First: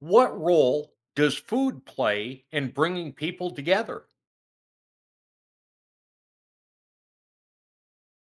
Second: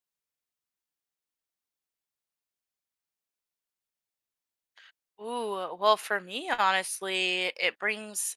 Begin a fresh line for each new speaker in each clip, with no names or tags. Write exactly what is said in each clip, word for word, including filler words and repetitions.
What role does food play in bringing people together?
Ooh, well, for me, honestly, it brings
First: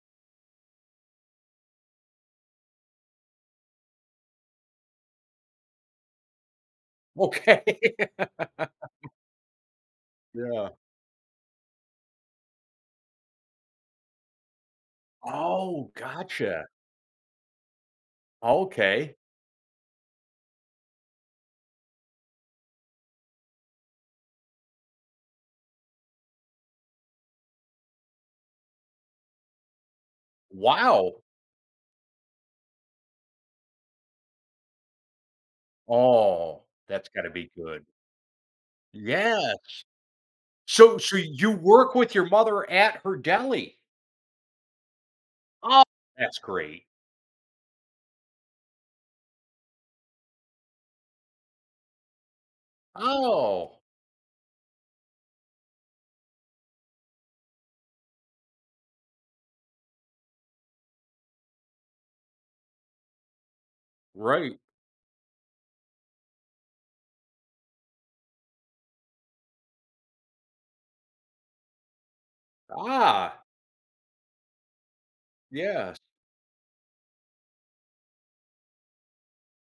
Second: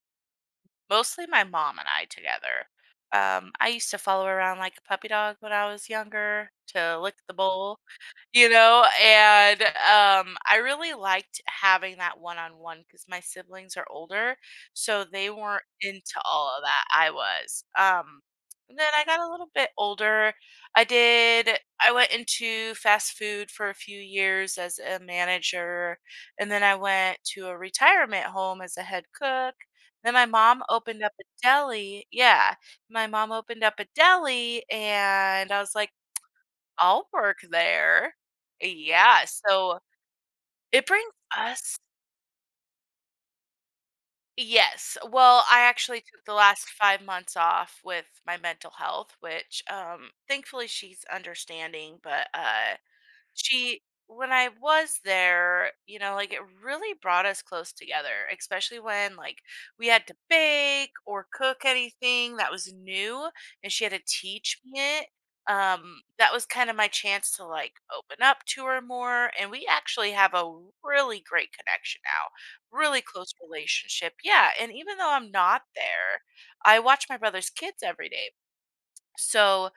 mostly my mom and I together. Um, I used to follow around like a puppy dog when I was younger to lick the
Okay.
bowl. You know, and, um, I
Yeah.
really liked having that one-on-one one because my siblings are older, so they weren't
Oh,
into all of
gotcha.
that, I was, um, and then I
Okay.
got a little bit older, I did I went into fast food for a few years as a manager, and then I went to a retirement home as a head cook, then my mom opened up
Wow.
a deli. Yeah, my mom opened up a deli, and I was like,
Oh, that's
I'll
gotta
work
be good.
there. Yeah,
Yeah.
so it
So
brings
so you
us
work with your mother at her deli?
yes. Well, I
Oh,
actually took the
that's
last
great.
five months off with my mental health, which, um, thankfully she's understanding, but, uh she
Oh,
when I was there, you know, like it really brought us close together, especially when like we had to bake or cook anything that was new and she had to
right.
teach me it. Um, that was kind of my chance to like open up to her more. And we actually have a really great connection now, really close
Ah,
relationship. Yeah. And even though I'm not
yes.
there, I watch my brother's kids every day. So,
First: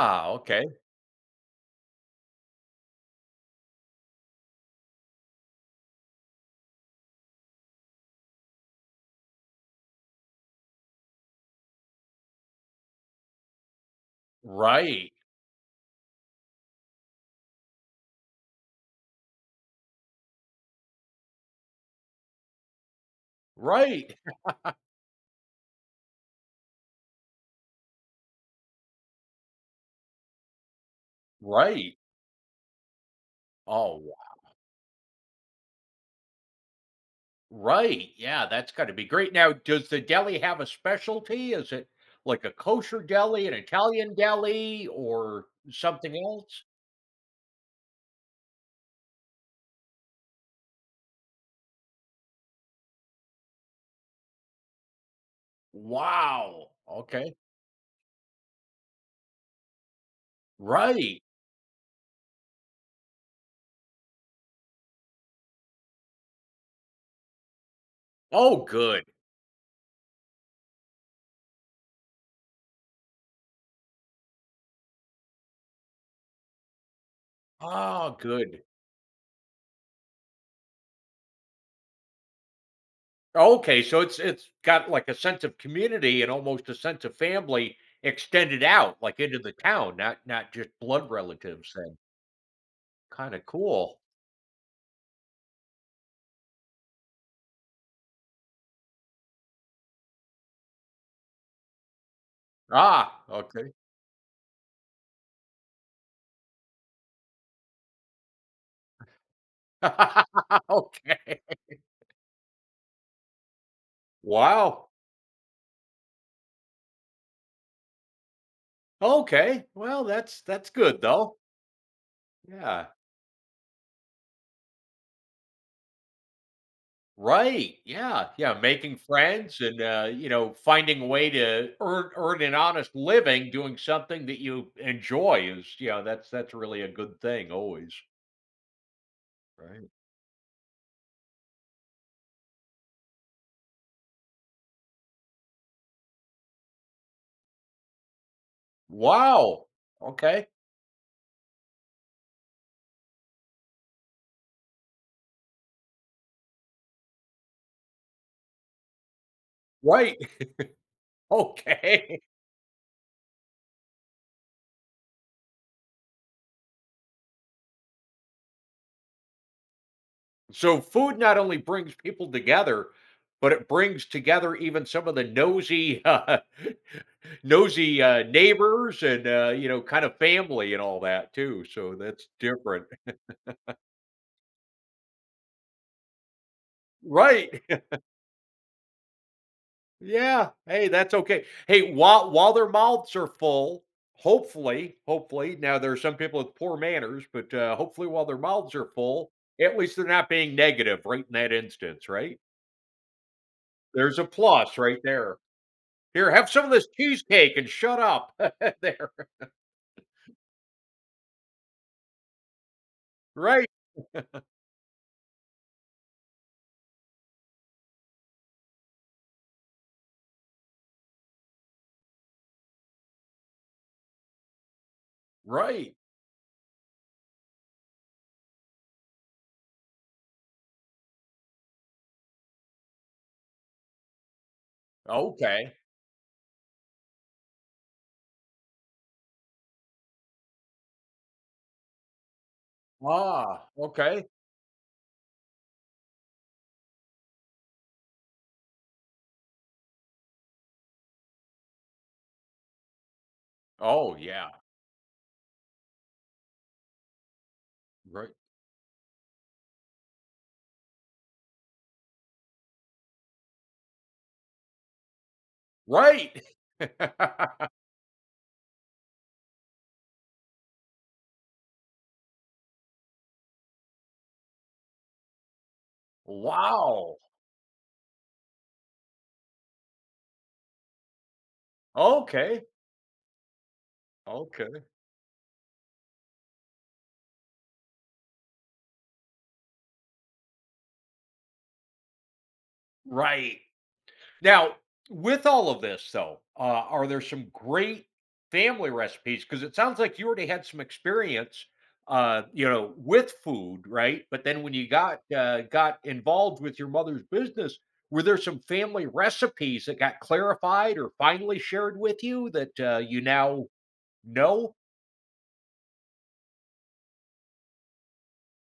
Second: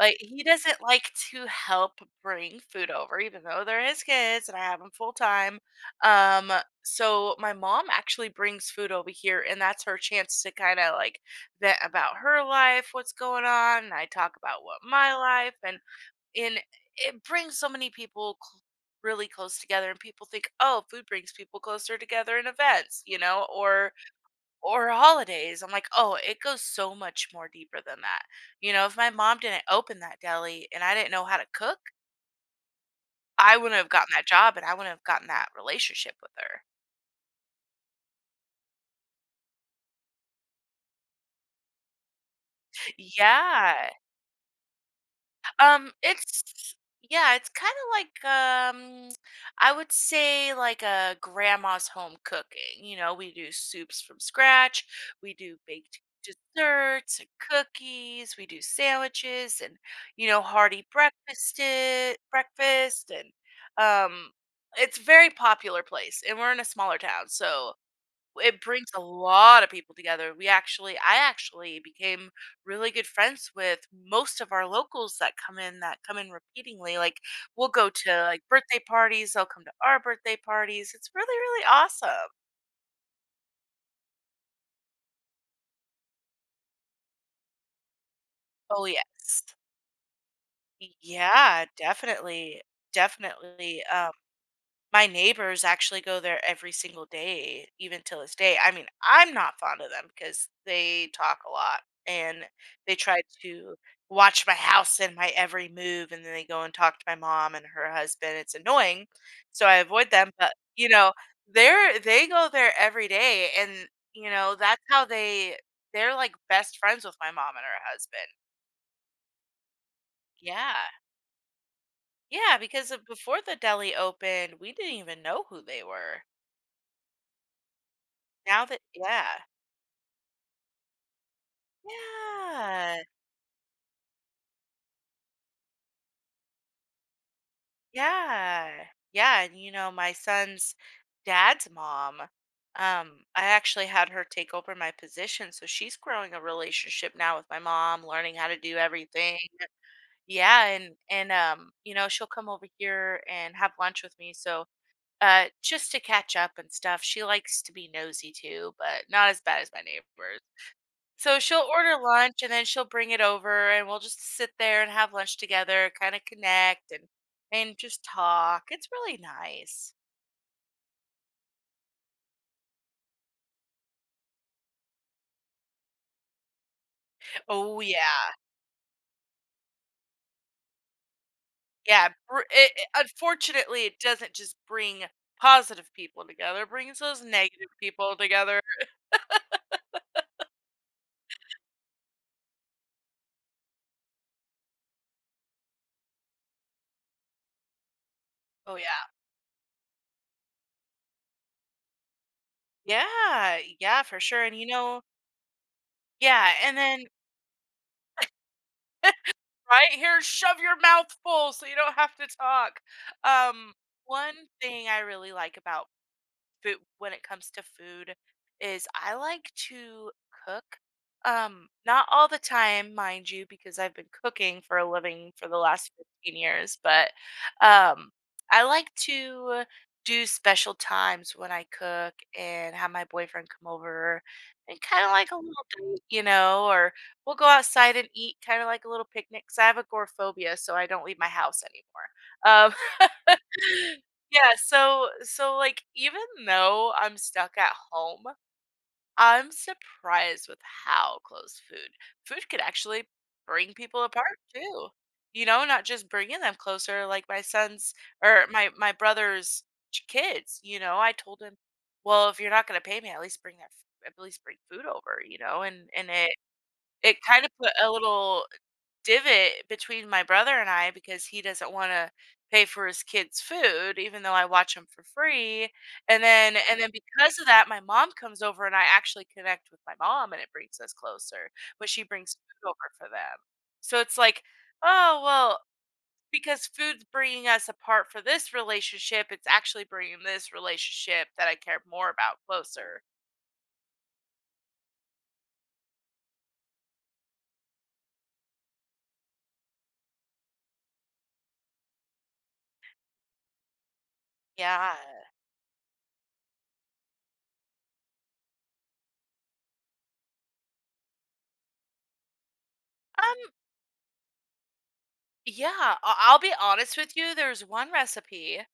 like, he
okay.
doesn't like to help bring food over, even though they're his kids and I have them full time. Um, so my mom actually brings food over here, and that's her chance to kinda, like, vent about her life, what's going on, and I talk about what
Right.
my life and and it brings so many people cl really close together, and people think, "Oh, food brings people closer together in events," you know, or
Right.
or holidays. I'm like, oh, it goes so much more deeper than that. You know, if my mom didn't open that deli and I didn't know how to cook,
Right.
I wouldn't have
Oh,
gotten that job and I wouldn't have gotten that relationship with her.
Right, yeah, that's gotta be great. Now, does the deli have a specialty? Is it like a kosher deli, an
Yeah.
Italian deli, or
Um,
something else?
it's Yeah, it's kind of like, um, I would say, like a grandma's home cooking. You know, we do soups from scratch. We do baked
Wow,
desserts and
okay.
cookies. We do sandwiches and you know hearty
Right.
breakfast i- breakfast and, um, it's a very popular place, and we're in a smaller town, so it
Oh,
brings a
good.
lot of people together. We actually I actually became really good friends with most of our locals that come in that come in repeatingly. Like, we'll go
Oh,
to, like,
good.
birthday parties, they'll come to our birthday parties. It's really, really awesome.
Okay, so it's it's got, like, a sense of community and almost a sense of family extended
Oh,
out, like, into
yes.
the town, not not just blood
Yeah,
relatives then.
definitely,
Kinda
definitely,
cool.
um my neighbors actually go there every single day, even till this day. I mean, I'm not fond of them because they talk a lot and they try
Ah, okay.
to watch my house and my every move. And then they go and talk to my mom and her husband. It's annoying. So I avoid them. But, you know,
Okay.
they're, they go there every day. And, you know, that's
Wow.
how they, they're like best friends with my mom and her husband.
Okay. Well, that's that's
Yeah.
good though.
Yeah.
Yeah.
Because of- before the deli opened, we didn't even know who they were.
Right. Yeah. Yeah.
Now that,
Making
yeah.
friends and uh, you know, finding a way to earn earn an honest
Yeah.
living doing something that you enjoy is, you know, that's that's really a good thing always.
Yeah. Yeah, and, you
Right.
know, my son's dad's mom, um, I actually had her take over my position, so she's growing a relationship now with my mom, learning how to do everything.
Wow. Okay.
Yeah, and and, um, you know, she'll come over here and have lunch with me, so, uh, just to catch up and stuff. She likes to be nosy too, but not as bad as my
Right.
neighbors. So she'll order
Okay.
lunch and then she'll bring it over and we'll just sit there and have lunch together, kind of connect and and just talk. It's really nice.
So food not only brings people together, but it brings together even some of the nosy uh,
Oh
Nosy, uh,
yeah.
neighbors and, uh, you know, kind of family and all that too, so
Yeah,
that's
br- it,
different.
it- unfortunately it doesn't just bring positive people together, it brings those
Right.
negative people together.
Yeah. Hey, that's okay. Hey, while while their mouths are full, hopefully hopefully, now there are some people with poor manners, but, uh, hopefully while their mouths
Oh
are
yeah.
full, at least they're not being negative right in that instance, right?
Yeah, yeah,
There's
for
a
sure. And you
plus right
know,
there. "Here, have
yeah,
some of
and
this
then
cheesecake and shut up." There.
right here shove your mouth full so you don't have to talk.
Right,
Um one thing I really like about food when it comes to food is I like to cook. Um, not all the time, mind you, because I've been cooking for a living for the last
right.
fifteen years, but, um, I like to do special times when I cook and have my boyfriend come over and kind of like a little
Okay.
date, you know, or we'll go outside and eat kind of like a little picnic 'cause I have agoraphobia, so I don't leave my house anymore. Um,
Ah, okay.
Yeah, so so, like, even though I'm stuck at home, I'm surprised with how close food food could actually bring people
Oh,
apart
yeah.
too, you know, not just bringing them closer, like, my son's
Right.
or my my brother's ch kids, you know, I told him, "Well, if you're not gonna pay me, at least bring that f at least bring food over," you know, and and it
Right!
it kind of put a little divot between my brother and I because he doesn't want to pay for his kids' food, even though I watch them for free. And then, and then
Wow.
because of that, my mom comes over and I actually connect with my mom, and it brings us closer. But she brings
Okay.
food over for them, so it's like,
Okay.
oh well, because food's bringing us apart for this relationship, it's actually bringing this relationship that I care more about closer.
Right. Now, with all of this though, uh, are there some great family recipes? Because it sounds like you already had some experience, uh, you know, with food, right? But then when you
Yeah.
got, uh, got involved with your mother's business, were there some family recipes that got clarified or finally shared with you that, uh, you
Um.
now know?
Yeah. I- I'll be honest with you. There's one recipe.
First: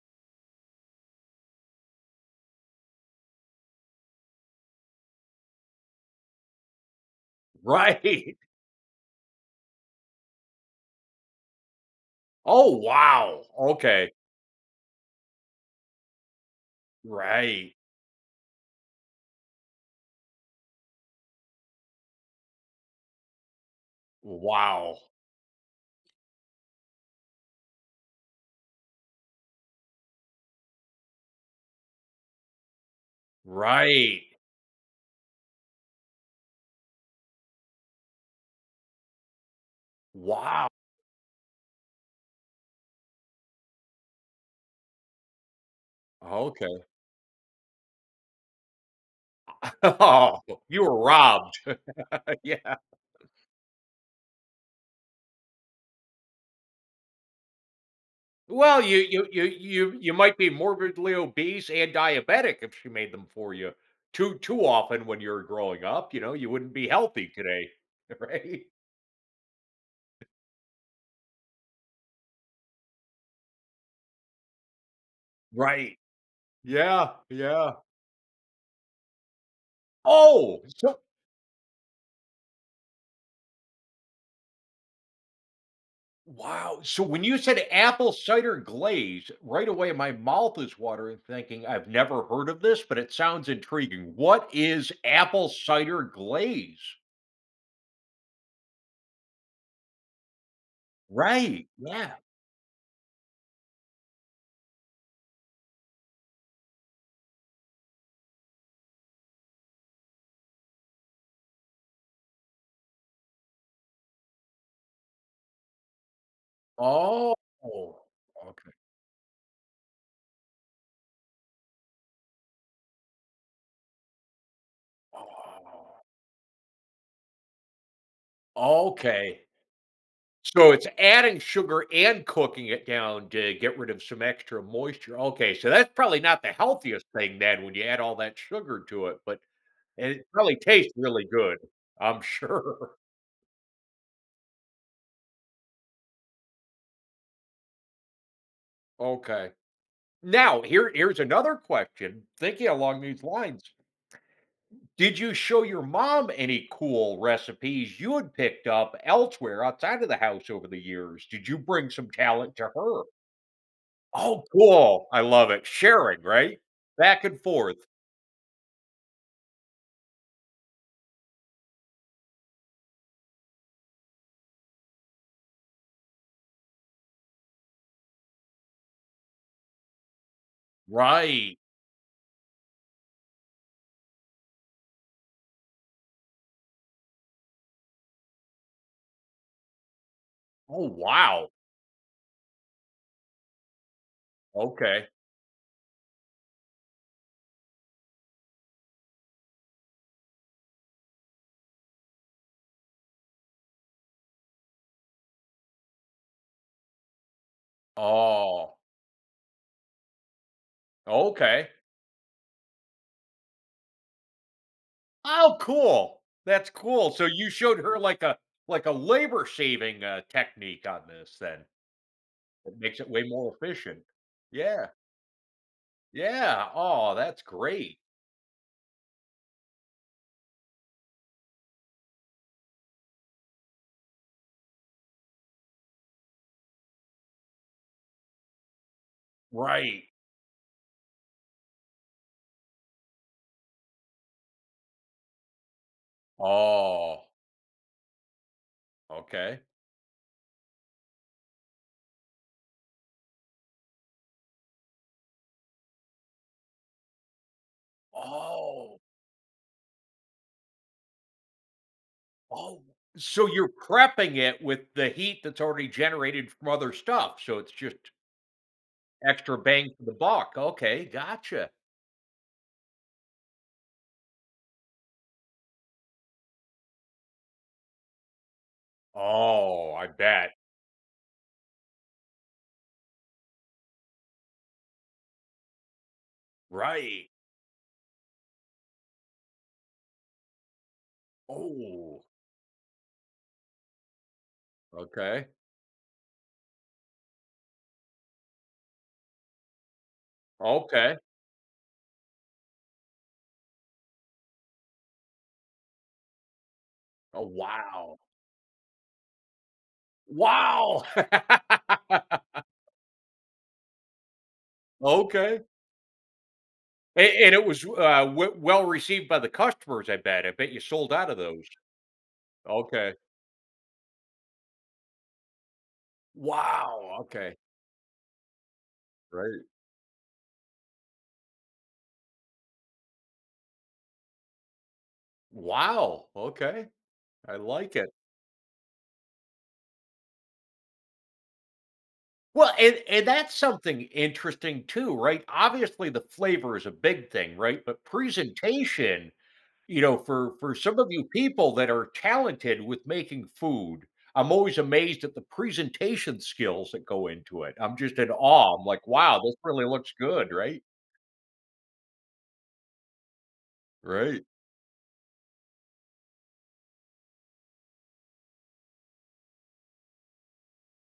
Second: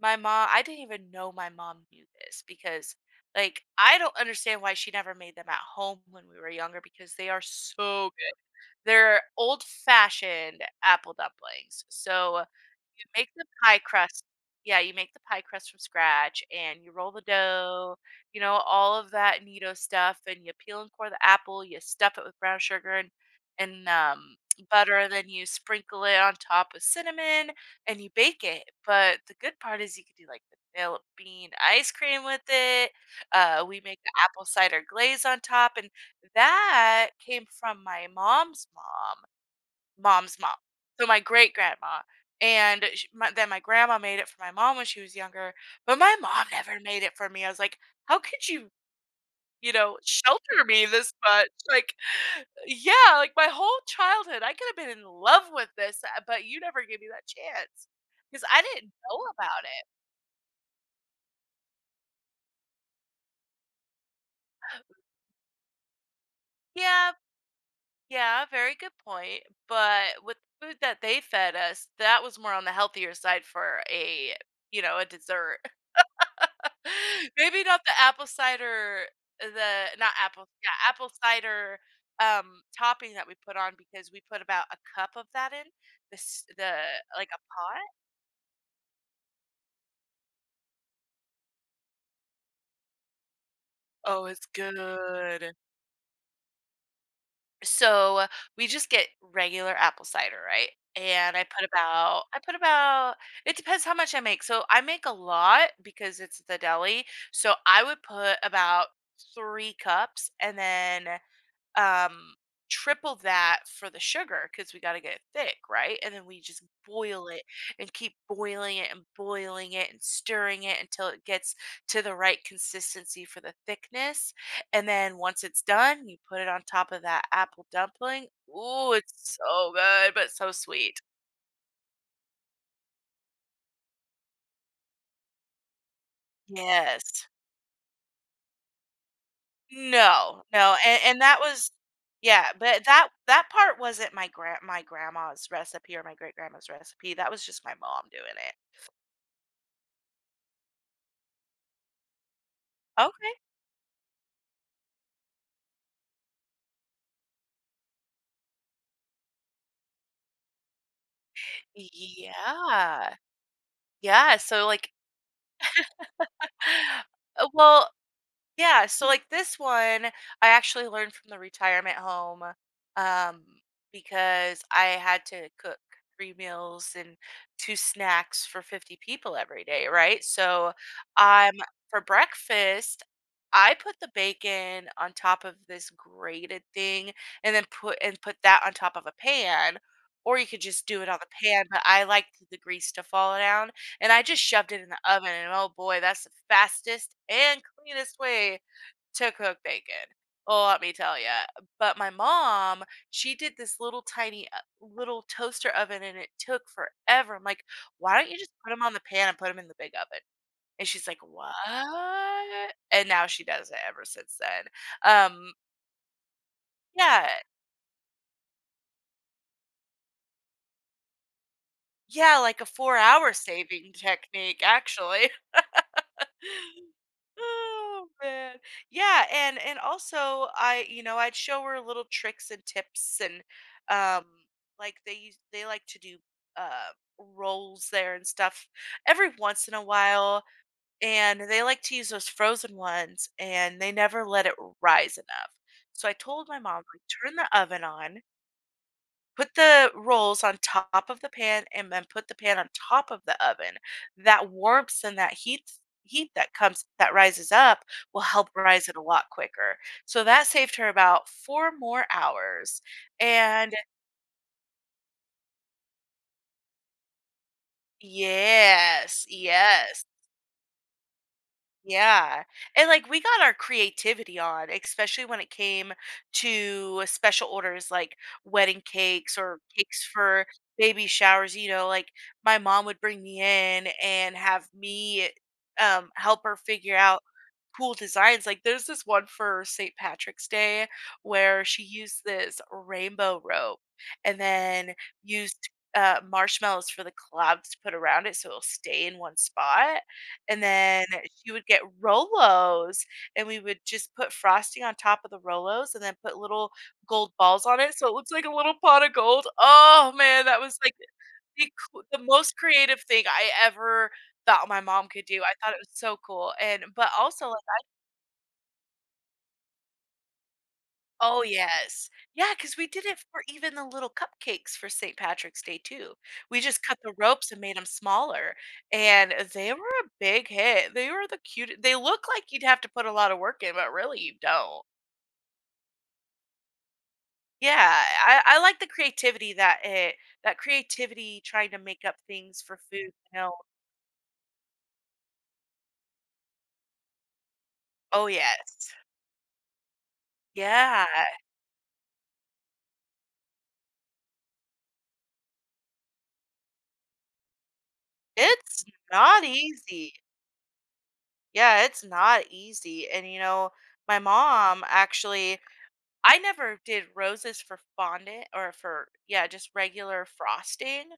My mom I didn't even know my mom knew this because, like, I don't understand why she never made them at home when we were younger because they are so
Right.
they're old-fashioned apple dumplings. So,
Oh,
you make
wow.
the pie
Okay.
crust yeah, you make the pie crust from scratch, and you roll the
Right.
dough, you know, all of that neato stuff, and you peel and core the apple, you stuff it with brown sugar and and, um, butter,
Wow.
and then you sprinkle it on top with cinnamon, and you bake it. But the good part is you could do, like, the vanilla bean ice cream with it. Uh, we make the
Right.
apple cider glaze on top, and that came from my mom's mom mom's mom,
Wow.
so my great grandma, and sh my then my grandma made it for my mom when she was younger, but my mom never
Okay.
made it for me. I was like, "How could you, you know,
Oh,
shelter
you
me
were
this much?"
robbed.
Like,
Yeah.
yeah, like, my whole childhood, I could have been in love with this, uh, but you never gave me that chance because I
Well,
didn't
you
know
you you
about it.
you you might be morbidly obese and diabetic if she made them for you too too often when you were growing up, you know, you wouldn't be
Yeah.
healthy today,
Yeah,
right?
very good point. But with the food that they fed us, that was more on the healthier side for a, you know, a dessert.
Right. Yeah,
Maybe
yeah.
not the apple cider, the not apple,
Oh,
yeah,
so
apple cider um topping that we put on because we put about a cup of that in this the s-
wow. So
the-
when
like
you
a
said
pot.
apple cider glaze, right away my mouth is watering thinking I've never heard of this, but it sounds intriguing.
Oh, it's
What is apple
good.
cider glaze?
So we just get regular apple cider, right? And I put
Right, yeah.
about I put about, it depends how much I make. So I make a lot because it's the deli. So I would put about three cups and then, um triple that for the sugar because we got to get it thick right, and then we just boil
Oh,
it and keep
okay.
boiling it and boiling it and stirring it until it gets to the right consistency for the thickness, and then once it's done you put it on top of that apple dumpling.
Oh,
Ooh, it's
okay.
so good but so
So it's
sweet.
adding sugar and cooking it down to get rid of some extra moisture. Okay, so that's probably not the healthiest
Yes.
thing then when you add all that sugar to it, but and it
no
probably
no
tastes
and, and
really
that
good,
was,
I'm
yeah, but
sure.
that that part wasn't my grand my grandma's recipe or my great grandma's recipe, that was just my mom doing it.
Okay. Now, here here's another question, thinking along these
Okay.
lines. Did you show your mom any cool recipes you had picked up elsewhere outside of the house over the years? Did you bring some talent to her?
Yeah. Yeah,
Oh,
so, like,
cool. I love it. Sharing, right? Back and
uh,
forth.
well, yeah, so, like, this one, I actually learned from the retirement home, um, because I had to cook three meals and two snacks for fifty people every day, right? So, um,
Right.
for breakfast, I put the bacon on top of this grated thing and then put and put that on top of a pan, or you could just
Oh,
do it on the
wow.
pan, but I liked the grease to fall down, and I just shoved it in the
Okay.
oven, and oh boy, that's the fastest and cleanest way to cook bacon. Oh, let me tell you. But my mom, she did this little tiny uh, little toaster oven, and it took forever. I'm like, why don't you just put
Oh,
them on the pan and put them in the big oven? And she's like, what?
okay.
And now she does it ever since then. Um,
Oh, cool. That's cool. So
yeah,
you showed her like a like a labor saving uh, technique on this then.
yeah, like a
It
four
makes it way
hour
more
saving
efficient.
technique,
Yeah.
actually.
Yeah. Oh, that's great.
Oh man. Yeah, and and also I, you know, I'd show her little tricks and tips and um like they use they like to do uh rolls there and stuff every once in a
Right.
while, and they like to use those frozen ones and they never let it rise enough. So I told my mom, like,
Oh,
turn the oven on. Put
okay.
the rolls on top of the pan and then put the pan on top of the oven. That warmth and that heat heat that comes that rises up will help rise it
Oh,
a lot quicker. So that saved her about four more
oh.
hours.
So you're
And
prepping it with the heat that's already generated from other stuff, so it's just
yes,
extra bang for
yes.
the buck. Okay, gotcha.
Yeah. And like we got our creativity on, especially when it came to uh, special orders like wedding cakes or
Oh, I
cakes for
bet.
baby showers, you know, like my mom would bring me in and have me um help her figure out
Right.
cool designs. Like there's this one for Saint Patrick's Day where she used
Oh,
this rainbow rope, and then
okay.
used uh, marshmallows for the clouds to put around it so it'll stay in one spot. And then
Okay.
she would get Rolos, and we would just put frosting on top of the Rolos and then put little gold
Oh,
balls on it so it
wow.
looks like a little pot of gold. Oh man, that was like
Wow.
the, coo- the most creative thing I ever thought my mom could do. I
okay.
thought it was so cool. And but
And,
also,
and it was uh, w- well received by the customers, I bet. I bet you sold out of
oh,
those.
yes, yeah. Cause we did
Okay.
it for even the little cupcakes for Saint Patrick's Day too. We just cut the
Wow.
ropes
Okay.
and made them smaller, and
Right.
they were a big hit. They were the cute, they look like you'd have to put a lot of work in, but really you don't.
Wow. Okay. I like
Yeah,
it.
I I like the creativity that it that creativity trying to make up things
Well,
for
and
food,
and
you
that's
know.
something interesting too, right? Obviously, the flavor is a big thing, right? But
Oh, yes.
presentation, you know, for for some
Yeah,
of you people that are talented with making food, I'm always amazed at the presentation skills that go into it. I'm just in awe. I'm
it's
like, wow,
not
this really looks
easy.
good, right?
Yeah, it's not easy, and, you know, my
Right.
mom actually, I never did roses for fondant or for, yeah, just regular frosting,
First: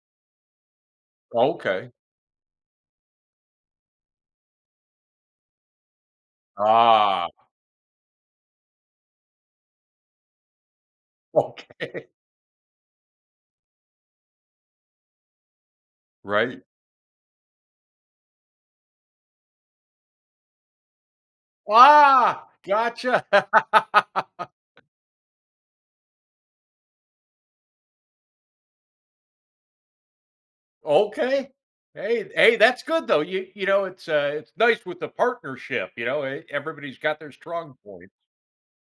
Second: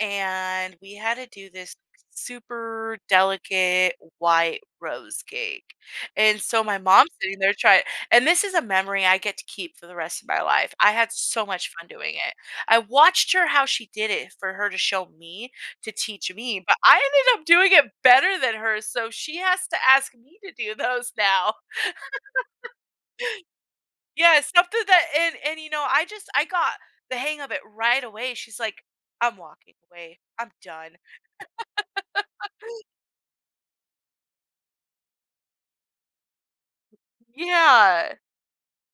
and we had to do this
Okay.
super delicate white rose cake. And so my mom's
Ah,
sitting there trying, and this is a memory I get to keep for the rest of my life. I had so much
okay.
fun doing it. I watched her how she did it for her to show me, to teach
Right.
me, but I ended up doing it better than her, so she has to ask me to do those now.
Ah, gotcha.
Yeah, something that, and and, you know, I just I got the hang of it right away. She's like, "I'm walking away. I'm done."
Okay. Hey hey, that's good though. You you know, it's, uh, it's nice with the partnership, you know, e everybody's got their strong point.
Yeah.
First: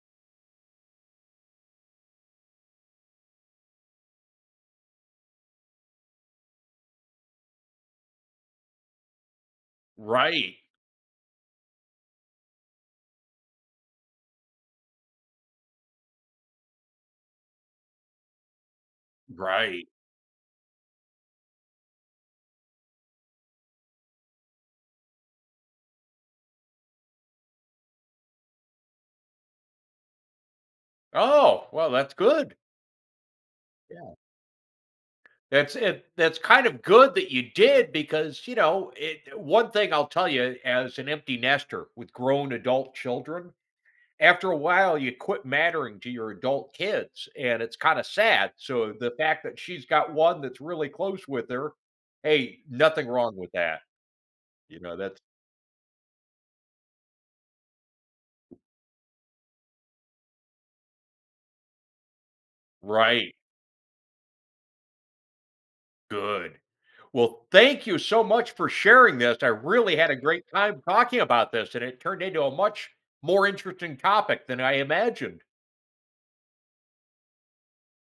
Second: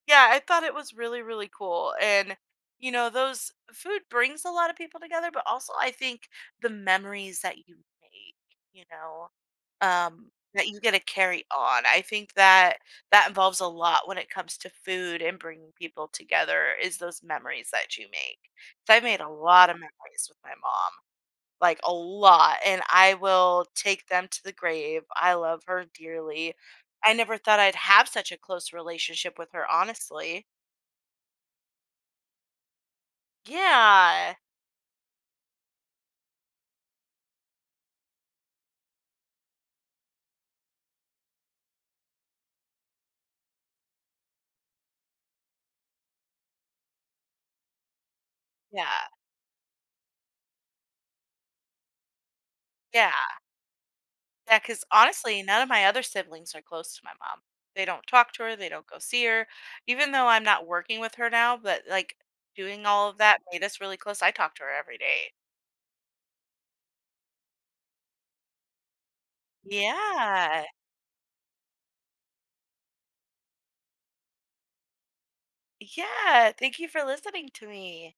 Yeah, I thought it was really, really cool, and, you know, those food brings a lot of people together, but also I think the memories that you make, you know, um,
Right.
that you get to carry on. I think that that involves a lot when it comes to food and bringing people together is those memories that you make. So I made a lot of
Right.
memories with my mom. Like a lot, and I will take them to the grave. I love her dearly. I never thought I'd have such a close relationship with her, honestly.
Oh, well, that's good. Yeah.
Yeah.
That's it that's kind of good that you did because, you know, it one thing I'll tell you as an empty nester with grown adult children, after a while, you quit mattering to your adult kids, and it's kinda sad. So,
Yeah.
the fact that she's got one that's really close with her, hey, nothing
Yeah.
wrong with that.
Yeah.
You
Because
know, that's
honestly, none of my other siblings are close to my mom. They don't talk to her, they don't go see her. Even though I'm not working with her now, but like doing all of
right,
that made us really close. I talk to her every day.
good. Well, thank you so much for sharing this. I really had a great
Yeah.
time talking about this, and it turned into a much more interesting topic than I imagined.
Yeah. Thank you for listening to me.